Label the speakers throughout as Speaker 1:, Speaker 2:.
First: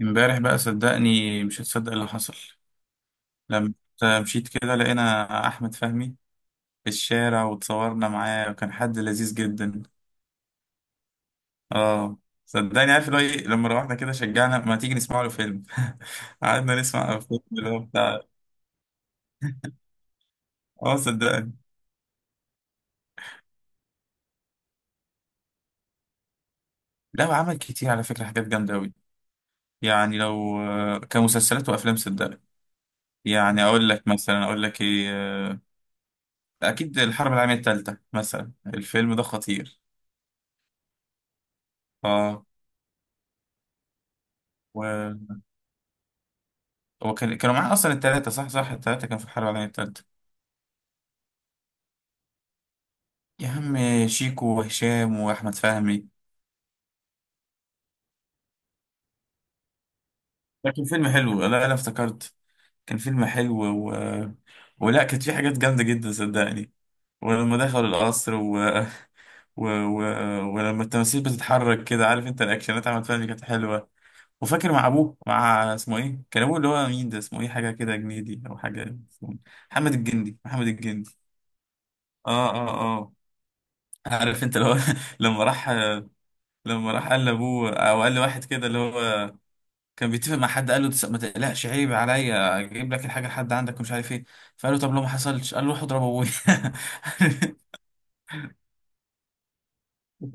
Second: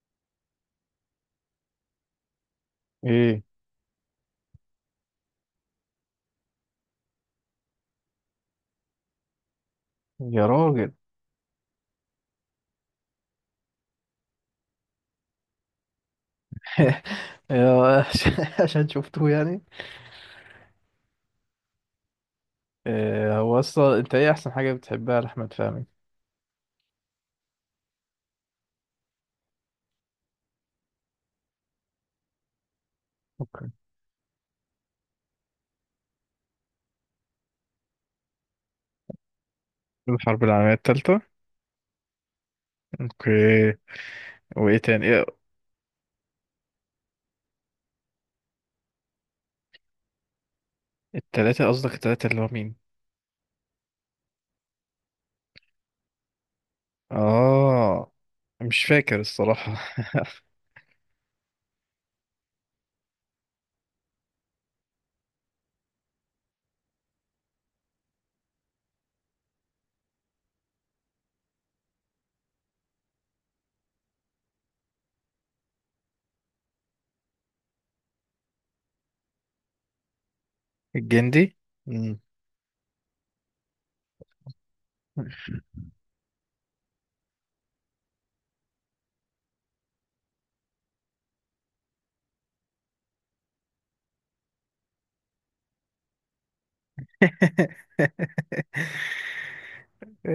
Speaker 1: امبارح بقى صدقني مش هتصدق اللي حصل.
Speaker 2: ايه
Speaker 1: لما مشيت كده لقينا احمد فهمي في الشارع وتصورنا معاه، وكان حد لذيذ جدا.
Speaker 2: يا راجل.
Speaker 1: اه صدقني، عارف اللي هو ايه، لما روحنا كده شجعنا ما تيجي نسمع له فيلم. قعدنا نسمع فيلم اللي هو
Speaker 2: يا-
Speaker 1: بتاع.
Speaker 2: عشان عشان شفته يعني.
Speaker 1: اه صدقني.
Speaker 2: إيه هو اصلا، انت ايه احسن حاجة بتحبها لأحمد فهمي؟
Speaker 1: لا وعمل كتير على فكرة حاجات جامدة أوي. يعني لو كمسلسلات وأفلام صدقني. يعني
Speaker 2: اوكي.
Speaker 1: أقول لك مثلا، أقول لك إيه، أكيد الحرب العالمية التالتة مثلا الفيلم ده خطير.
Speaker 2: الحرب العالمية التالتة. اوكي. وايه تاني،
Speaker 1: اه،
Speaker 2: ايه؟
Speaker 1: هو كانوا معاه اصلا التلاتة، صح صح، التلاتة كانوا في الحرب العالمية التالتة.
Speaker 2: التلاتة، قصدك التلاتة اللي هو مين؟
Speaker 1: يا عم، شيكو وهشام واحمد فهمي.
Speaker 2: اه، مش فاكر الصراحة.
Speaker 1: ده كان فيلم حلو، لا لا افتكرت، كان فيلم حلو و... ولا كانت في حاجات جامدة جدا صدقني. ولما دخلوا القصر و... و... ولما التماثيل بتتحرك كده، عارف انت، الاكشنات احمد فهمي كانت حلوة. وفاكر مع ابوه، مع اسمه ايه، كان ابوه اللي هو مين ده، اسمه ايه، حاجة كده جنيدي او حاجة، اسمه محمد الجندي، محمد الجندي.
Speaker 2: الجندي. مم.
Speaker 1: اه اه اه، عارف انت لو، لما راح لما راح قال لابوه او قال لواحد كده اللي هو كان بيتفق مع حد، قال له ما تقلقش، عيب عليا، اجيب لك الحاجه لحد عندك ومش عارف ايه". فقال له طب لو ما حصلش، قال له روح اضرب ابويا.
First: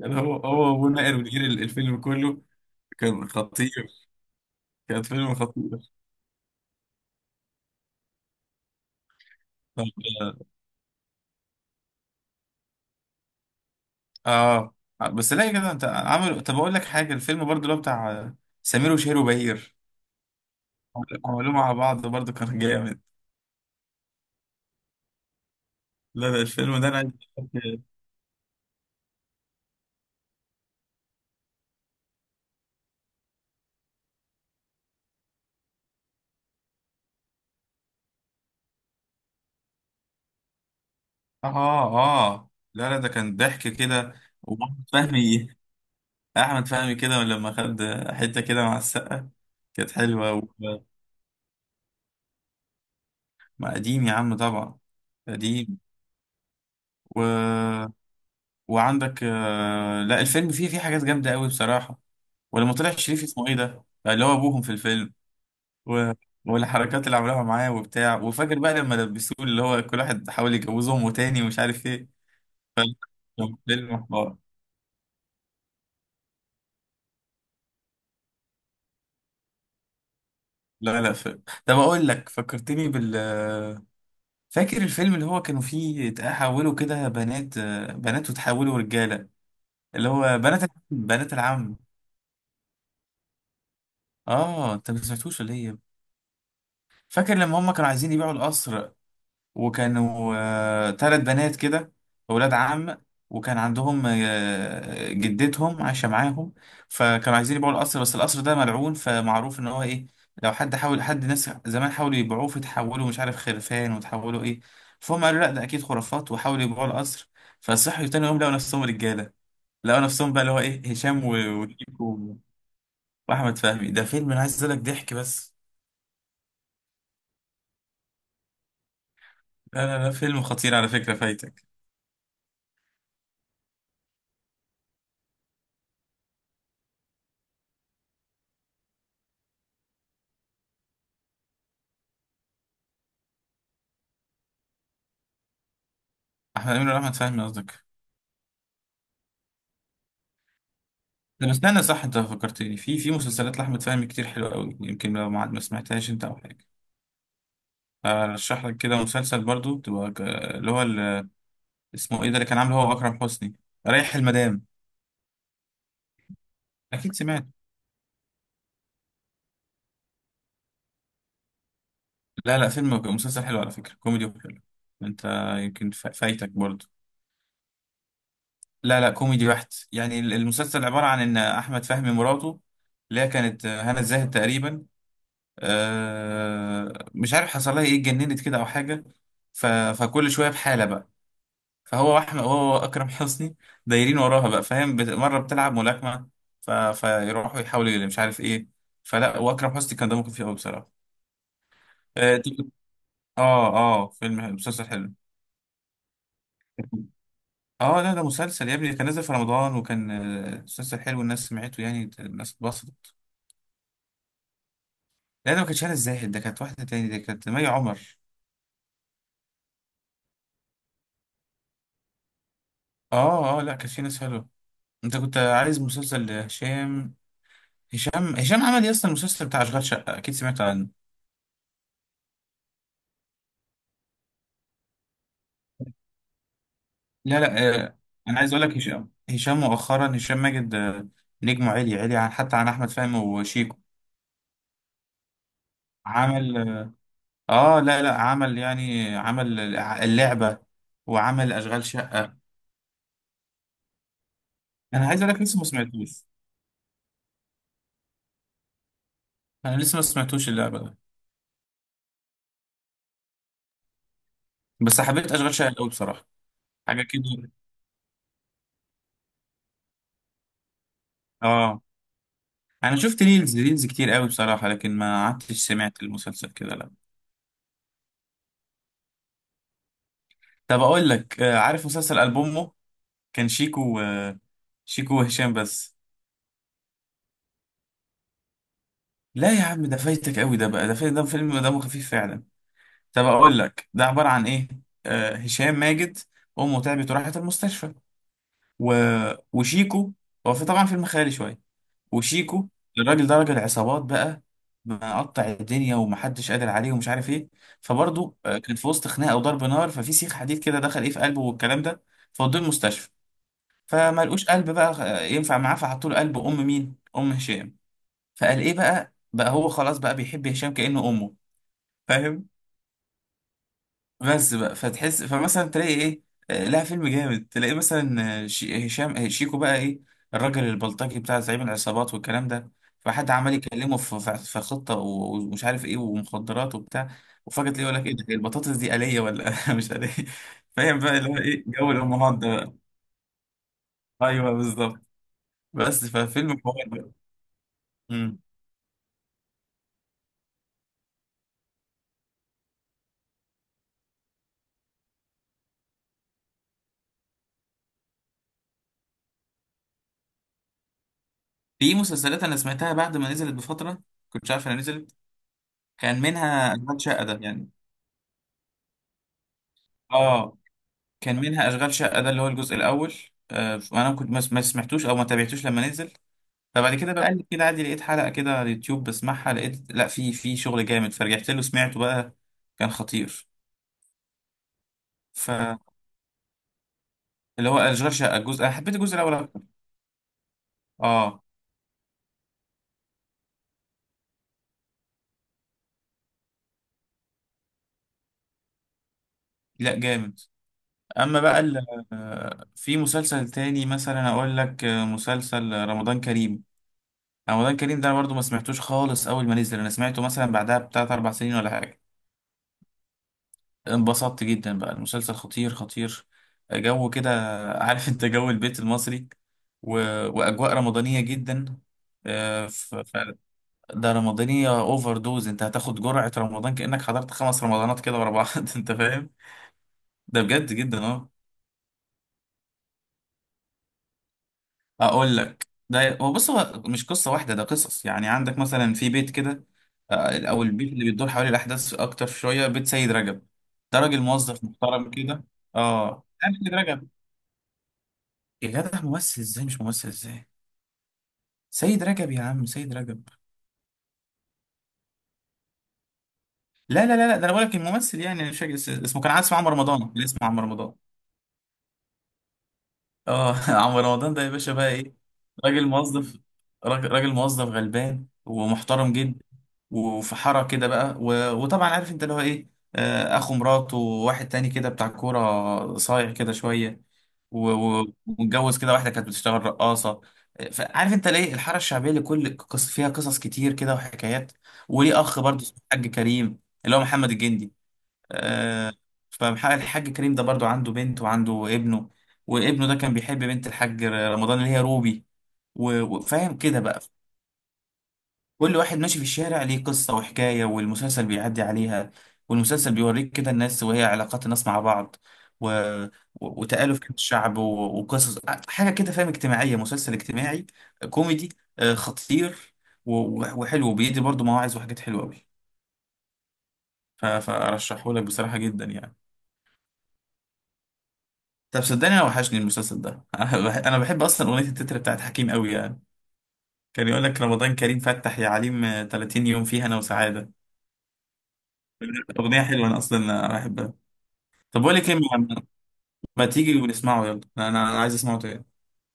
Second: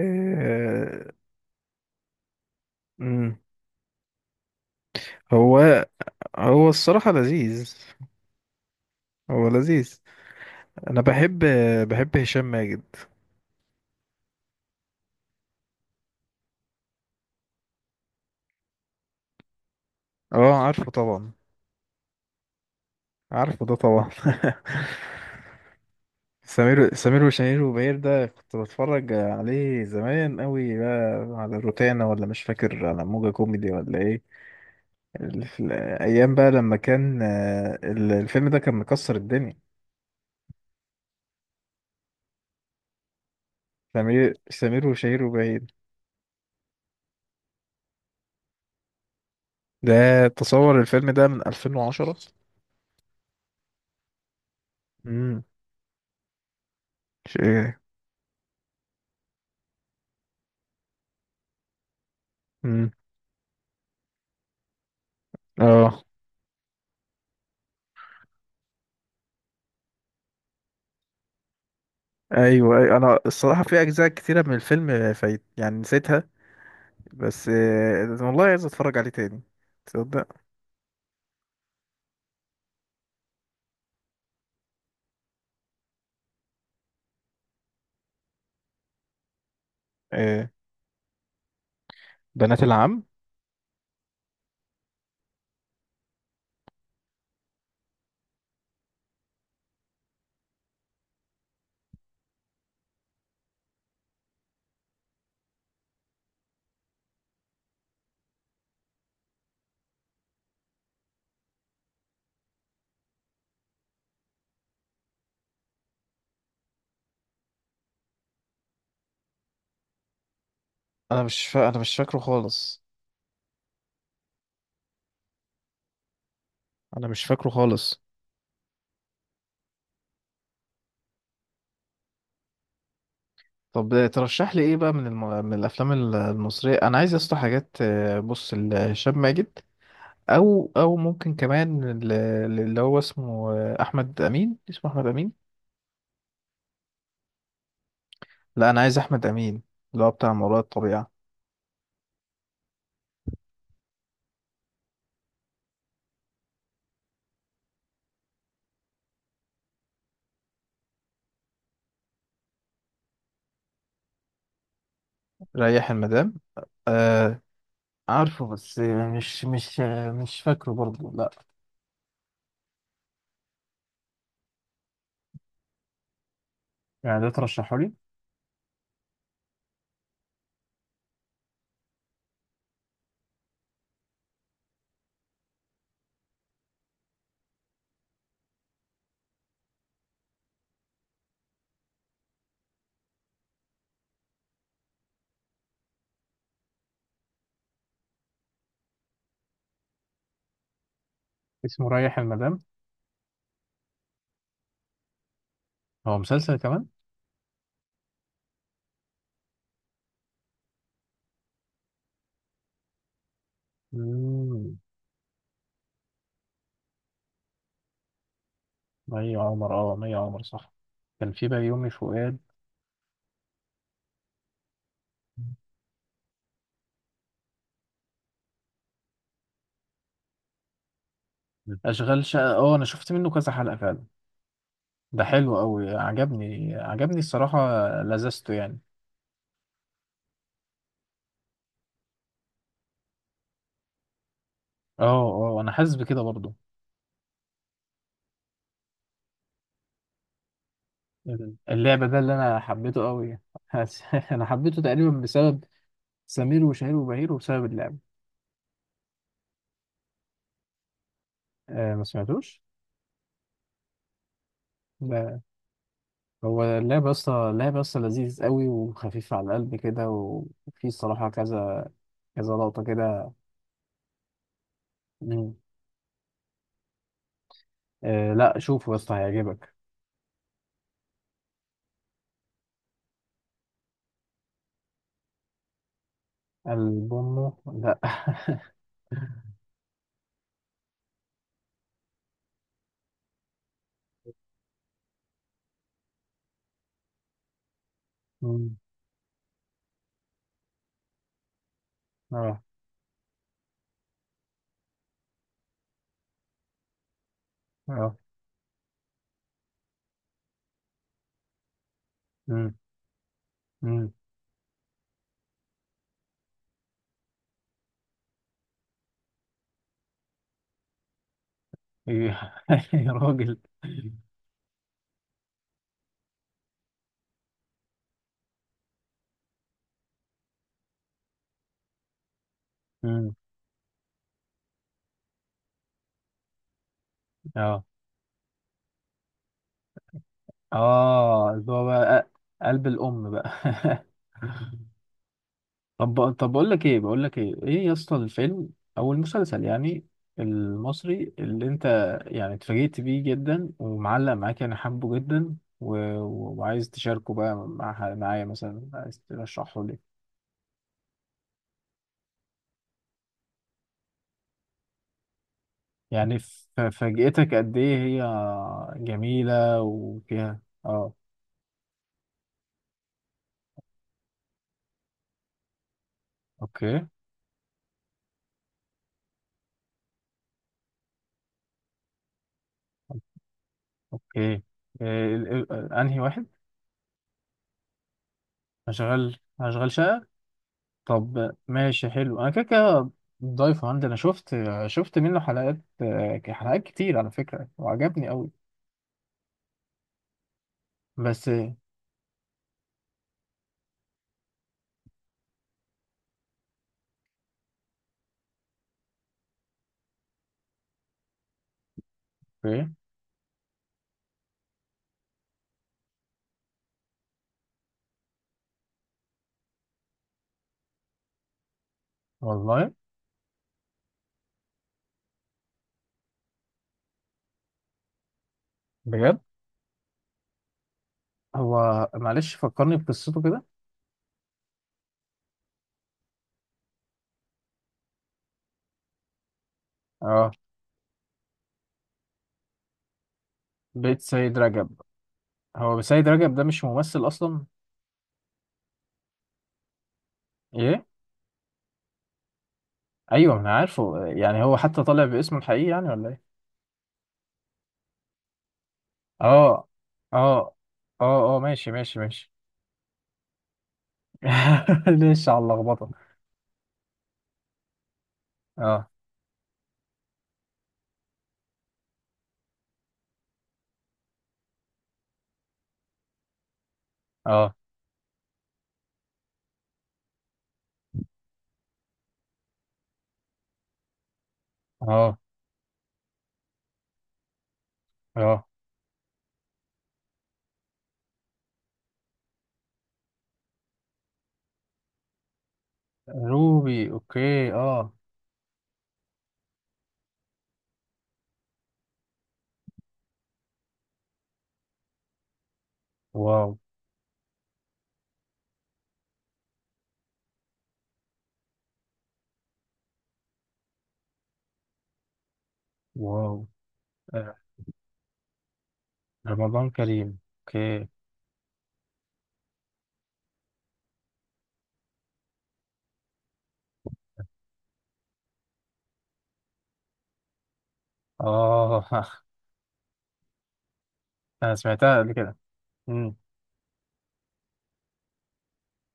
Speaker 1: كان هو، هو وابوه ناقر ونقر الفيلم كله. كان
Speaker 2: مم.
Speaker 1: خطير، كان فيلم
Speaker 2: هو
Speaker 1: خطير.
Speaker 2: هو الصراحة لذيذ. هو
Speaker 1: طب
Speaker 2: لذيذ. انا بحب هشام ماجد.
Speaker 1: اه، بس لا كده انت عملوا، طب اقول لك حاجه، الفيلم برضو اللي هو بتاع سمير وشهير وبهير،
Speaker 2: اه، عارفه طبعا.
Speaker 1: عملوه مع بعض برضو كان جامد.
Speaker 2: عارفه ده طبعا.
Speaker 1: لا لا الفيلم ده
Speaker 2: سمير
Speaker 1: انا عايز.
Speaker 2: سمير وشهير وبهير، ده كنت بتفرج عليه زمان قوي بقى على روتانا، ولا مش فاكر، على موجة كوميدي، ولا ايه؟ في الايام بقى، لما كان الفيلم ده كان مكسر الدنيا.
Speaker 1: اه اه، لا لا ده كان ضحك كده.
Speaker 2: سمير
Speaker 1: واحمد
Speaker 2: سمير وشهير
Speaker 1: فهمي،
Speaker 2: وبهير،
Speaker 1: احمد فهمي كده لما خد حته كده مع السقه كانت
Speaker 2: ده
Speaker 1: حلوه
Speaker 2: تصور الفيلم ده من 2010.
Speaker 1: ما قديم يا عم طبعا،
Speaker 2: امم.
Speaker 1: قديم و...
Speaker 2: شيء.
Speaker 1: وعندك لا الفيلم فيه حاجات جامده قوي بصراحه. ولما
Speaker 2: امم.
Speaker 1: طلع شريف اسمه ايه ده، اللي هو ابوهم في الفيلم
Speaker 2: اه،
Speaker 1: و... والحركات اللي عملوها معاه وبتاع، وفاكر بقى لما لبسوه اللي هو كل واحد حاول يجوزه امه تاني ومش عارف ايه.
Speaker 2: ايوه، أيوة. انا
Speaker 1: كان
Speaker 2: الصراحه، في
Speaker 1: فيلم
Speaker 2: اجزاء
Speaker 1: حوار.
Speaker 2: كتيره من الفيلم فايت، يعني نسيتها. بس والله عايز اتفرج عليه تاني. تصدق.
Speaker 1: لا لا فيلم، طب اقول لك، فكرتني بال، فاكر الفيلم اللي هو كانوا فيه تحولوا كده بنات، بنات وتحولوا رجالة، اللي هو
Speaker 2: آه.
Speaker 1: بنات العم.
Speaker 2: بنات العم.
Speaker 1: اه انت ما سمعتوش ولا ايه؟ فاكر لما هم كانوا عايزين يبيعوا القصر، وكانوا تلات بنات كده، أولاد عم، وكان عندهم جدتهم عايشة معاهم. فكانوا عايزين يبيعوا القصر، بس القصر ده ملعون، فمعروف إن هو إيه، لو حد حاول، حد ناس زمان حاولوا يبيعوه فتحولوا مش عارف خرفان وتحولوا إيه. فهم قالوا لأ ده أكيد خرافات، وحاولوا يبيعوا القصر. فصحوا تاني يوم لقوا نفسهم رجالة. لقوا نفسهم بقى اللي هو إيه، هشام
Speaker 2: انا مش فاكره
Speaker 1: وشيكو
Speaker 2: خالص.
Speaker 1: وأحمد فهمي. ده فيلم أنا عايز أقول لك ضحك بس.
Speaker 2: انا مش فاكره خالص.
Speaker 1: لا لا لا فيلم خطير على فكرة، فايتك.
Speaker 2: طب ترشح لي ايه بقى، من الافلام المصريه، انا عايز اسطح حاجات، بص لهشام ماجد. او ممكن كمان، اللي هو اسمه احمد امين، اسمه احمد امين.
Speaker 1: أحمد أمين ولا أحمد فهمي قصدك؟
Speaker 2: لا، انا عايز احمد امين. اللي هو بتاع ما وراء الطبيعه.
Speaker 1: طب استنى، صح انت فكرتني في مسلسلات لاحمد فهمي كتير حلوه قوي، يمكن لو ما سمعتهاش انت او حاجه، ارشح لك كده مسلسل برضو تبقى اللي هو اسمه ايه ده اللي كان عامله هو واكرم حسني، رايح المدام.
Speaker 2: ريح المدام.
Speaker 1: اكيد
Speaker 2: آه،
Speaker 1: سمعت.
Speaker 2: عارفه، بس مش فاكره برضه، لا.
Speaker 1: لا لا فيلم، مسلسل حلو على فكره، كوميدي وحلو. انت يمكن فايتك برضو.
Speaker 2: يعني ده ترشحه لي؟
Speaker 1: لا لا كوميدي بحت، يعني المسلسل عباره عن ان احمد فهمي مراته، اللي هي كانت هنا الزاهد تقريبا، مش عارف حصل لها ايه، اتجننت كده او حاجه. ف... فكل شويه بحاله بقى. فهو واحمد، هو اكرم حسني دايرين وراها بقى، فاهم، مره بتلعب ملاكمه. فيروحوا يحاولوا اللي مش عارف ايه. فلا، واكرم حسني كان دمه خفيف قوي بصراحه.
Speaker 2: اسمه ريح
Speaker 1: اه
Speaker 2: المدام.
Speaker 1: اه فيلم حلو، مسلسل حلو.
Speaker 2: هو مسلسل كمان؟
Speaker 1: اه لا ده مسلسل يا ابني، كان نازل في رمضان، وكان مسلسل حلو، الناس سمعته يعني، الناس اتبسطت.
Speaker 2: مم.
Speaker 1: لا ده ما كانتش هنا الزاهد، ده كانت واحده تاني، ده كانت مي عمر.
Speaker 2: مي عمر، اه، مي عمر، صح. كان في بيومي فؤاد.
Speaker 1: اه اه، لا كانت في ناس حلوه. انت كنت عايز مسلسل هشام. هشام عمل يا اسطى المسلسل بتاع اشغال شقه، اكيد سمعت عنه.
Speaker 2: اشغال شقه، اه، انا شفت منه كذا حلقه فعلا. ده حلو قوي، عجبني عجبني
Speaker 1: لا
Speaker 2: الصراحه.
Speaker 1: لا انا
Speaker 2: لذذته
Speaker 1: عايز اقول لك،
Speaker 2: يعني.
Speaker 1: هشام مؤخرا هشام ماجد، نجمه عالي عالي عن حتى عن احمد فهمي وشيكو.
Speaker 2: اه، اه، انا حاسس بكده برضو.
Speaker 1: عمل، اه لا لا عمل يعني، عمل اللعبه وعمل اشغال
Speaker 2: اللعبه ده اللي
Speaker 1: شقه.
Speaker 2: انا حبيته قوي. حاسس- انا حبيته
Speaker 1: انا
Speaker 2: تقريبا
Speaker 1: عايز اقول لك لسه
Speaker 2: بسبب
Speaker 1: ما سمعتوش.
Speaker 2: سمير وشهير وبهير، وبسبب اللعبه.
Speaker 1: انا لسه ما سمعتوش اللعبه ده،
Speaker 2: آه، ما سمعتوش.
Speaker 1: بس حبيت
Speaker 2: لا.
Speaker 1: اشغال شقه قوي بصراحه.
Speaker 2: هو
Speaker 1: حاجه
Speaker 2: اللعبه اصلا
Speaker 1: كده
Speaker 2: اللعبه اصلا لذيذ قوي، وخفيف على القلب كده، و- وفي الصراحه،
Speaker 1: اه.
Speaker 2: كذا كذا لقطه
Speaker 1: انا شفت
Speaker 2: كده.
Speaker 1: ريلز ريلز كتير قوي بصراحه، لكن ما قعدتش سمعت المسلسل كده لا.
Speaker 2: آه، لا، شوفه يا اسطى، هيعجبك.
Speaker 1: طب اقول لك عارف مسلسل البومه، كان شيكو شيكو وهشام بس.
Speaker 2: ألبومه؟ لا.
Speaker 1: لا يا عم ده فايتك قوي، ده بقى ده فايت، ده فيلم دمه خفيف فعلا. طب اقول لك ده عباره عن ايه. آه هشام ماجد، امه تعبت وراحت المستشفى
Speaker 2: مم،
Speaker 1: و... وشيكو، هو في طبعا فيلم خيالي شويه،
Speaker 2: اه،
Speaker 1: وشيكو الراجل ده راجل عصابات بقى، مقطع الدنيا ومحدش قادر عليه ومش عارف ايه.
Speaker 2: اه،
Speaker 1: فبرضه كان في وسط خناقه وضرب نار، ففي سيخ حديد كده دخل ايه في قلبه والكلام ده. فودوه
Speaker 2: مم،
Speaker 1: المستشفى،
Speaker 2: مم.
Speaker 1: فما لقوش قلب بقى ينفع معاه، فحطوا له قلب ام مين، ام هشام. فقال ايه بقى، بقى هو خلاص بقى بيحب هشام كأنه امه، فاهم.
Speaker 2: إيه، يا راجل.
Speaker 1: بس بقى فتحس، فمثلا تلاقي ايه لها فيلم جامد، تلاقي مثلا هشام شيكو بقى ايه، الراجل البلطجي بتاع زعيم العصابات والكلام ده. فحد
Speaker 2: مم،
Speaker 1: عمال يكلمه في في خطه ومش عارف ايه ومخدرات وبتاع. وفجاه تلاقيه
Speaker 2: اه،
Speaker 1: يقول لك ايه ده، هي البطاطس دي آلية ولا مش آلية. فاهم بقى اللي هو
Speaker 2: اه،
Speaker 1: ايه،
Speaker 2: اللي هو
Speaker 1: جو
Speaker 2: بقى
Speaker 1: الامهات ده.
Speaker 2: قلب الأم بقى.
Speaker 1: بقى ايوه بالظبط. بس
Speaker 2: طب،
Speaker 1: ففيلم
Speaker 2: بقول
Speaker 1: حوار
Speaker 2: لك ايه
Speaker 1: بقى.
Speaker 2: بقول لك ايه ايه يا اسطى،
Speaker 1: مم.
Speaker 2: الفيلم او المسلسل يعني، المصري اللي انت يعني اتفاجئت بيه جدا ومعلق معاك يعني، حبه جدا، و... و- وعايز تشاركه بقى مع معايا، مثلا عايز ترشحه.
Speaker 1: في مسلسلات انا سمعتها بعد ما نزلت بفتره، كنت عارف انا نزلت، كان
Speaker 2: يعني،
Speaker 1: منها اشغال شقه ده
Speaker 2: فاجأتك
Speaker 1: يعني.
Speaker 2: قد ايه هي جميلة،
Speaker 1: اه
Speaker 2: وفيها، اه.
Speaker 1: كان منها اشغال شقه ده اللي هو الجزء الاول، انا كنت ما سمعتوش او ما تابعتوش لما نزل. فبعد
Speaker 2: اوكي.
Speaker 1: كده بقلب كده عادي لقيت حلقه كده على اليوتيوب بسمعها، لقيت لا في شغل جامد، فرجعت له سمعته بقى كان خطير.
Speaker 2: اوكي. إيه
Speaker 1: فاللي
Speaker 2: انهي واحد؟
Speaker 1: هو اشغال شقه الجزء، انا حبيت الجزء الاول
Speaker 2: هشغل
Speaker 1: اكتر.
Speaker 2: هشغل شقة.
Speaker 1: اه
Speaker 2: طب ماشي حلو، انا كده كده ضايفه عندي، انا شفت منه حلقات، حلقات كتير على فكرة، وعجبني قوي.
Speaker 1: لا جامد. اما
Speaker 2: بس،
Speaker 1: بقى في مسلسل تاني مثلا اقول لك، مسلسل رمضان كريم. رمضان كريم ده انا برضه ما سمعتوش خالص اول ما نزل، انا سمعته مثلا بعدها بتلات اربع سنين ولا حاجه،
Speaker 2: اوكي.
Speaker 1: انبسطت جدا بقى المسلسل خطير خطير. جو كده، عارف انت، جو البيت المصري و... واجواء رمضانيه جدا، آه،
Speaker 2: والله.
Speaker 1: ف... ف... ده رمضانيه اوفر دوز، انت هتاخد جرعه رمضان كانك حضرت 5 رمضانات كده ورا بعض انت فاهم،
Speaker 2: بجد.
Speaker 1: ده بجد جدا اه.
Speaker 2: هو معلش، فكرني بقصته كده.
Speaker 1: اقول لك، ده هو بص، هو مش قصه واحده، ده قصص يعني. عندك مثلا في بيت كده،
Speaker 2: اه،
Speaker 1: او البيت اللي بيدور حوالي الاحداث اكتر شويه، بيت سيد رجب، ده
Speaker 2: بيت
Speaker 1: راجل
Speaker 2: سيد
Speaker 1: موظف
Speaker 2: رجب.
Speaker 1: محترم كده.
Speaker 2: هو
Speaker 1: اه
Speaker 2: سيد رجب
Speaker 1: عارف
Speaker 2: ده
Speaker 1: سيد
Speaker 2: مش
Speaker 1: رجب؟
Speaker 2: ممثل اصلا؟
Speaker 1: يا جدع ممثل ازاي، مش ممثل ازاي،
Speaker 2: ايه؟
Speaker 1: سيد رجب يا عم، سيد رجب.
Speaker 2: ايوه، ما انا عارفه يعني، هو حتى طالع باسمه الحقيقي يعني، ولا ايه؟
Speaker 1: لا لا لا لا ده انا بقول لك الممثل يعني، انا مش فاكر اسمه، كان عايز اسمه عمرو
Speaker 2: اه،
Speaker 1: رمضان، كان اسمه عمرو
Speaker 2: اه،
Speaker 1: رمضان.
Speaker 2: اه، اه، ماشي، ماشي، ماشي.
Speaker 1: اه عمرو رمضان ده يا باشا بقى ايه،
Speaker 2: ليش على
Speaker 1: راجل
Speaker 2: اللخبطه.
Speaker 1: موظف، راجل موظف غلبان
Speaker 2: اه،
Speaker 1: ومحترم جدا. وفي حارة كده بقى وطبعا عارف انت اللي هو ايه، اخو مراته، وواحد تاني كده بتاع كورة صايع كده شوية
Speaker 2: اه،
Speaker 1: ومتجوز كده واحدة كانت بتشتغل رقاصة، فعارف انت ليه الحارة الشعبية اللي كل فيها قصص كتير كده وحكايات. وليه
Speaker 2: اه،
Speaker 1: اخ برضه اسمه الحاج كريم، اللي هو محمد الجندي،
Speaker 2: اه.
Speaker 1: آه، فالحاج كريم ده برضه عنده بنت وعنده ابنه، وابنه ده كان بيحب بنت الحاج رمضان اللي هي روبي وفاهم كده بقى.
Speaker 2: روبي، اوكي، اه.
Speaker 1: كل واحد ماشي في الشارع ليه قصة وحكاية، والمسلسل بيعدي عليها، والمسلسل بيوريك كده الناس وهي علاقات الناس مع بعض و...
Speaker 2: واو.
Speaker 1: وتآلف كده الشعب وقصص، حاجة كده فاهم، اجتماعية، مسلسل اجتماعي كوميدي، خطير وحلو بيدي برضو مواعظ وحاجات حلوة أوي.
Speaker 2: واو. آه،
Speaker 1: فأرشحه لك بصراحة جدا يعني.
Speaker 2: رمضان كريم، اوكي.
Speaker 1: طب صدقني، أنا وحشني المسلسل ده. أنا أنا بحب أصلا أغنية التتر بتاعت حكيم أوي يعني، كان يقول لك رمضان كريم فتح يا عليم، 30 يوم فيها أنا وسعادة.
Speaker 2: اه.
Speaker 1: أغنية حلوة أنا أصلا بحبها.
Speaker 2: انا
Speaker 1: طب بقول لك ايه،
Speaker 2: سمعتها قبل
Speaker 1: ما
Speaker 2: كده. امم.
Speaker 1: ما تيجي ونسمعه، يلا انا عايز اسمعه تاني.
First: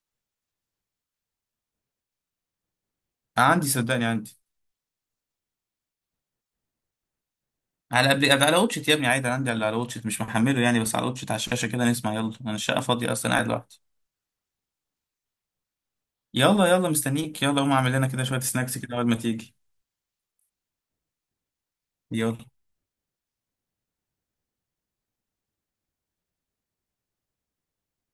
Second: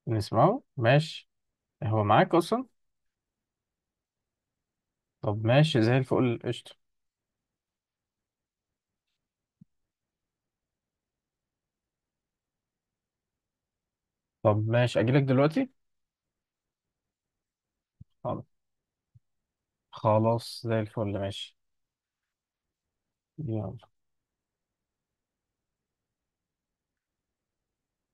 Speaker 2: نسمعه، ماشي. هو معاك اصلا؟
Speaker 1: عندي صدقني عندي،
Speaker 2: طب ماشي، زي الفل، قشطه.
Speaker 1: على قبل على واتشت يا ابني عادي، أنا عندي على واتشت مش محمله يعني، بس على واتشت على الشاشه كده نسمع. يلا انا الشقه فاضيه اصلا قاعد لوحدي.
Speaker 2: طب ماشي، اجيلك دلوقتي.
Speaker 1: يلا يلا مستنيك، يلا قوم اعمل لنا كده شويه
Speaker 2: خلاص.
Speaker 1: سناكس كده اول ما تيجي.
Speaker 2: خلاص، زي الفل، ماشي.
Speaker 1: يلا.
Speaker 2: يلا.